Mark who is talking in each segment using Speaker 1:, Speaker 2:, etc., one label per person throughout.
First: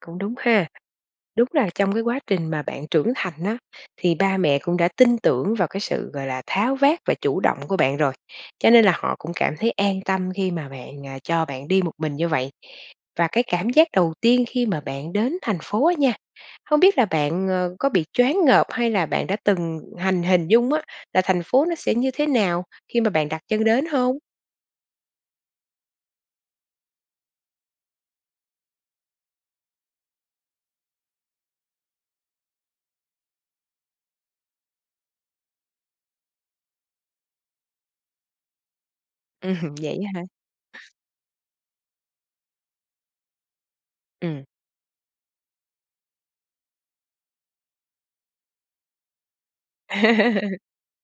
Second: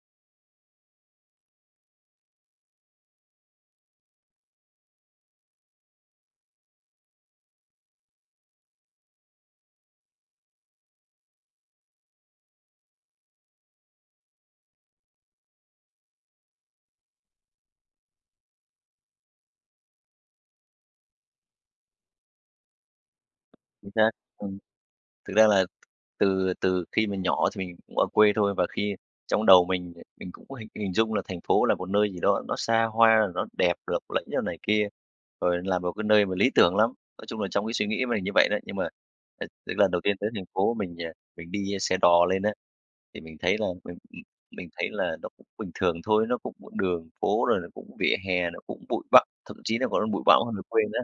Speaker 1: Cũng đúng ha. Đúng là trong cái quá trình mà bạn trưởng thành á, thì ba mẹ cũng đã tin tưởng vào cái sự, gọi là, tháo vát và chủ động của bạn rồi. Cho nên là họ cũng cảm thấy an tâm khi mà bạn à, cho bạn đi một mình như vậy. Và cái cảm giác đầu tiên khi mà bạn đến thành phố á nha, không biết là bạn, ờ, có bị choáng ngợp, hay là bạn đã từng hành hình dung á là thành phố nó sẽ như thế nào khi mà bạn đặt chân đến
Speaker 2: Chính xác,
Speaker 1: hông?
Speaker 2: ừm. Thực ra là từ từ khi mình nhỏ, thì mình cũng ở quê thôi và khi trong đầu mình, mình cũng có hình hình dung là thành phố là một nơi gì đó, nó xa hoa, nó đẹp lỗng lẫy rồi này kia, rồi là một cái nơi mà lý tưởng lắm. Nói chung là, trong cái suy nghĩ mình như vậy đấy, nhưng mà, à,
Speaker 1: Ừm,
Speaker 2: cái lần
Speaker 1: vậy
Speaker 2: đầu tiên
Speaker 1: á hả?
Speaker 2: tới thành phố mình, à, mình đi xe đò lên á, thì mình thấy là mình
Speaker 1: Ừm.
Speaker 2: mình thấy là nó cũng bình thường thôi, nó cũng đường phố rồi nó cũng vỉa hè nó cũng bụi bặm, thậm chí là còn bụi bặm hơn về quê nữa.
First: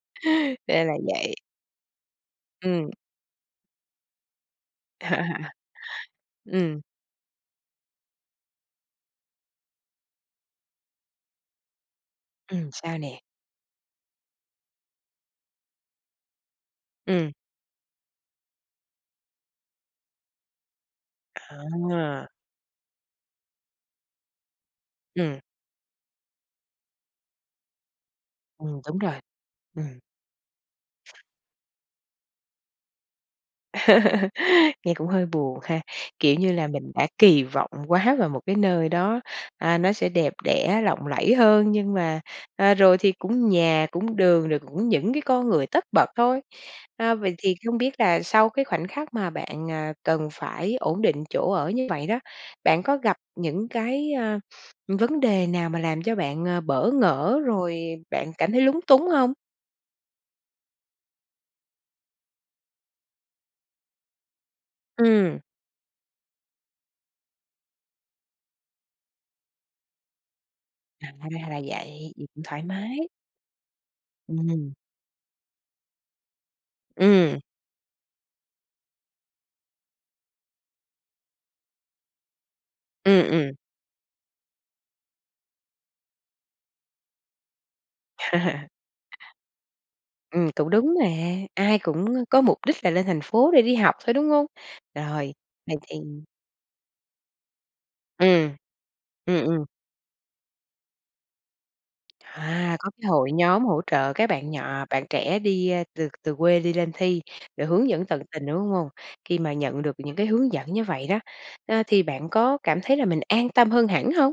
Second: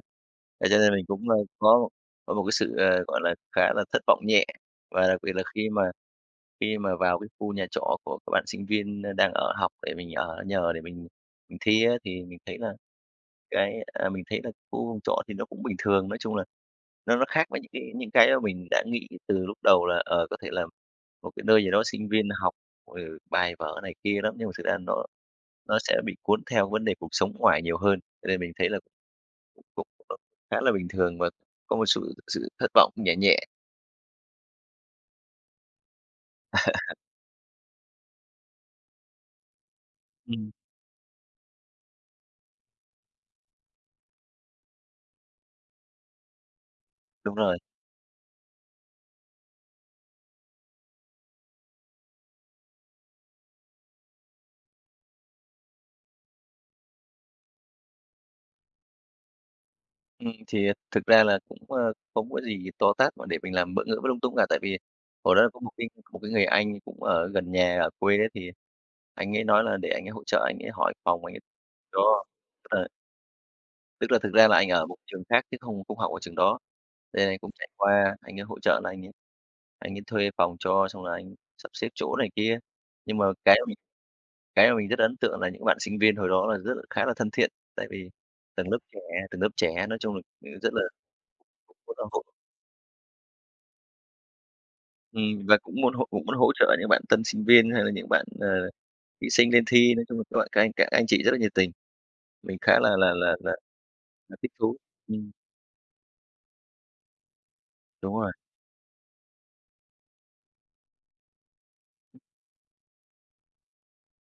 Speaker 2: Thế cho
Speaker 1: Ra
Speaker 2: nên
Speaker 1: là
Speaker 2: mình cũng,
Speaker 1: vậy.
Speaker 2: ơ, có có một cái sự,
Speaker 1: Ừm.
Speaker 2: ờ, gọi là, khá là thất vọng nhẹ và đặc biệt là khi mà khi
Speaker 1: Ừm.
Speaker 2: mà vào cái khu nhà trọ của các bạn sinh viên đang ở học để mình ở nhờ để mình mình thi á thì mình thấy
Speaker 1: Ừm,
Speaker 2: là
Speaker 1: sao nè?
Speaker 2: cái, à, mình thấy là khu trọ thì nó cũng bình thường, nói chung là nó nó
Speaker 1: Ừm.
Speaker 2: khác với những cái những cái mà mình đã nghĩ từ lúc đầu là, ờ, có thể là một cái nơi gì đó sinh
Speaker 1: À.
Speaker 2: viên học, ừ, bài vở này kia lắm nhưng mà thực ra nó
Speaker 1: Ừm.
Speaker 2: nó sẽ bị cuốn theo vấn đề cuộc sống ngoài nhiều hơn. Cho nên mình thấy là
Speaker 1: Ừm, đúng rồi,
Speaker 2: cũng cũng
Speaker 1: ừm.
Speaker 2: khá là bình thường và có một sự sự thất vọng, nhẹ nhẹ.
Speaker 1: Nghe cũng hơi buồn ha, kiểu, như là mình đã kỳ vọng quá vào một cái nơi đó, à, nó sẽ đẹp
Speaker 2: Ừm.
Speaker 1: đẽ, lộng lẫy hơn nhưng mà, à, rồi thì cũng nhà, cũng đường rồi cũng những cái con người tất bật thôi. À,
Speaker 2: Đúng
Speaker 1: vậy thì
Speaker 2: rồi.
Speaker 1: không biết là sau cái khoảnh khắc mà bạn, ờ, cần phải ổn định chỗ ở như vậy đó, bạn có gặp những cái, a, vấn đề nào mà làm cho bạn, ờ, bỡ ngỡ rồi bạn cảm thấy lúng túng hông?
Speaker 2: Ừm, thì thực ra là cũng, ơ, không có gì to tát mà để mình làm bỡ ngỡ bất lung tung cả. Tại vì hồi
Speaker 1: Ừm.
Speaker 2: đó có một cái một cái người anh cũng ở gần nhà ở quê ấy thì anh ấy nói là để anh ấy hỗ trợ anh ấy hỏi
Speaker 1: À,
Speaker 2: phòng anh ấy
Speaker 1: ra là vậy,
Speaker 2: cho,
Speaker 1: vậy cũng thoải
Speaker 2: ờ.
Speaker 1: mái.
Speaker 2: Tức là thực ra là anh
Speaker 1: Ừm.
Speaker 2: ở một trường khác chứ không không học ở trường đó, nên anh
Speaker 1: Ừm.
Speaker 2: cũng chạy qua anh ấy hỗ trợ là anh ấy anh ấy thuê phòng cho xong rồi anh sắp xếp chỗ này kia. Nhưng mà
Speaker 1: Ừm, ừm.
Speaker 2: cái mà mình cái mà mình rất ấn tượng là những bạn sinh viên hồi đó là rất khá là thân thiện, tại vì tầng lớp trẻ tầng lớp trẻ, nói chung là,
Speaker 1: Ừm, cũng
Speaker 2: rất là
Speaker 1: đúng mà, ai
Speaker 2: rất là
Speaker 1: cũng
Speaker 2: hỗ
Speaker 1: có mục đích là lên thành phố để đi học thôi, đúng hông? Rồi,
Speaker 2: Ừm, và
Speaker 1: vậy
Speaker 2: cũng muốn
Speaker 1: thì
Speaker 2: hỗ cũng muốn hỗ trợ những bạn tân sinh viên, hay là những bạn, ờ,
Speaker 1: Ừm,
Speaker 2: thí
Speaker 1: ừm,
Speaker 2: sinh lên
Speaker 1: ừm.
Speaker 2: thi, nói chung là các bạn, các anh các anh chị rất là nhiệt tình. Mình
Speaker 1: À,
Speaker 2: khá là
Speaker 1: có cái
Speaker 2: là
Speaker 1: hội
Speaker 2: là là
Speaker 1: nhóm hỗ trợ các bạn
Speaker 2: thích thú,
Speaker 1: nhỏ bạn
Speaker 2: ừm.
Speaker 1: trẻ đi, ơ, từ từ quê đi lên thi, để hướng dẫn
Speaker 2: Đúng
Speaker 1: tận
Speaker 2: rồi.
Speaker 1: tình, đúng hông? Khi mà nhận được những cái hướng dẫn như vậy đó, a, thì bạn có cảm thấy là mình an tâm hơn hẳn hông?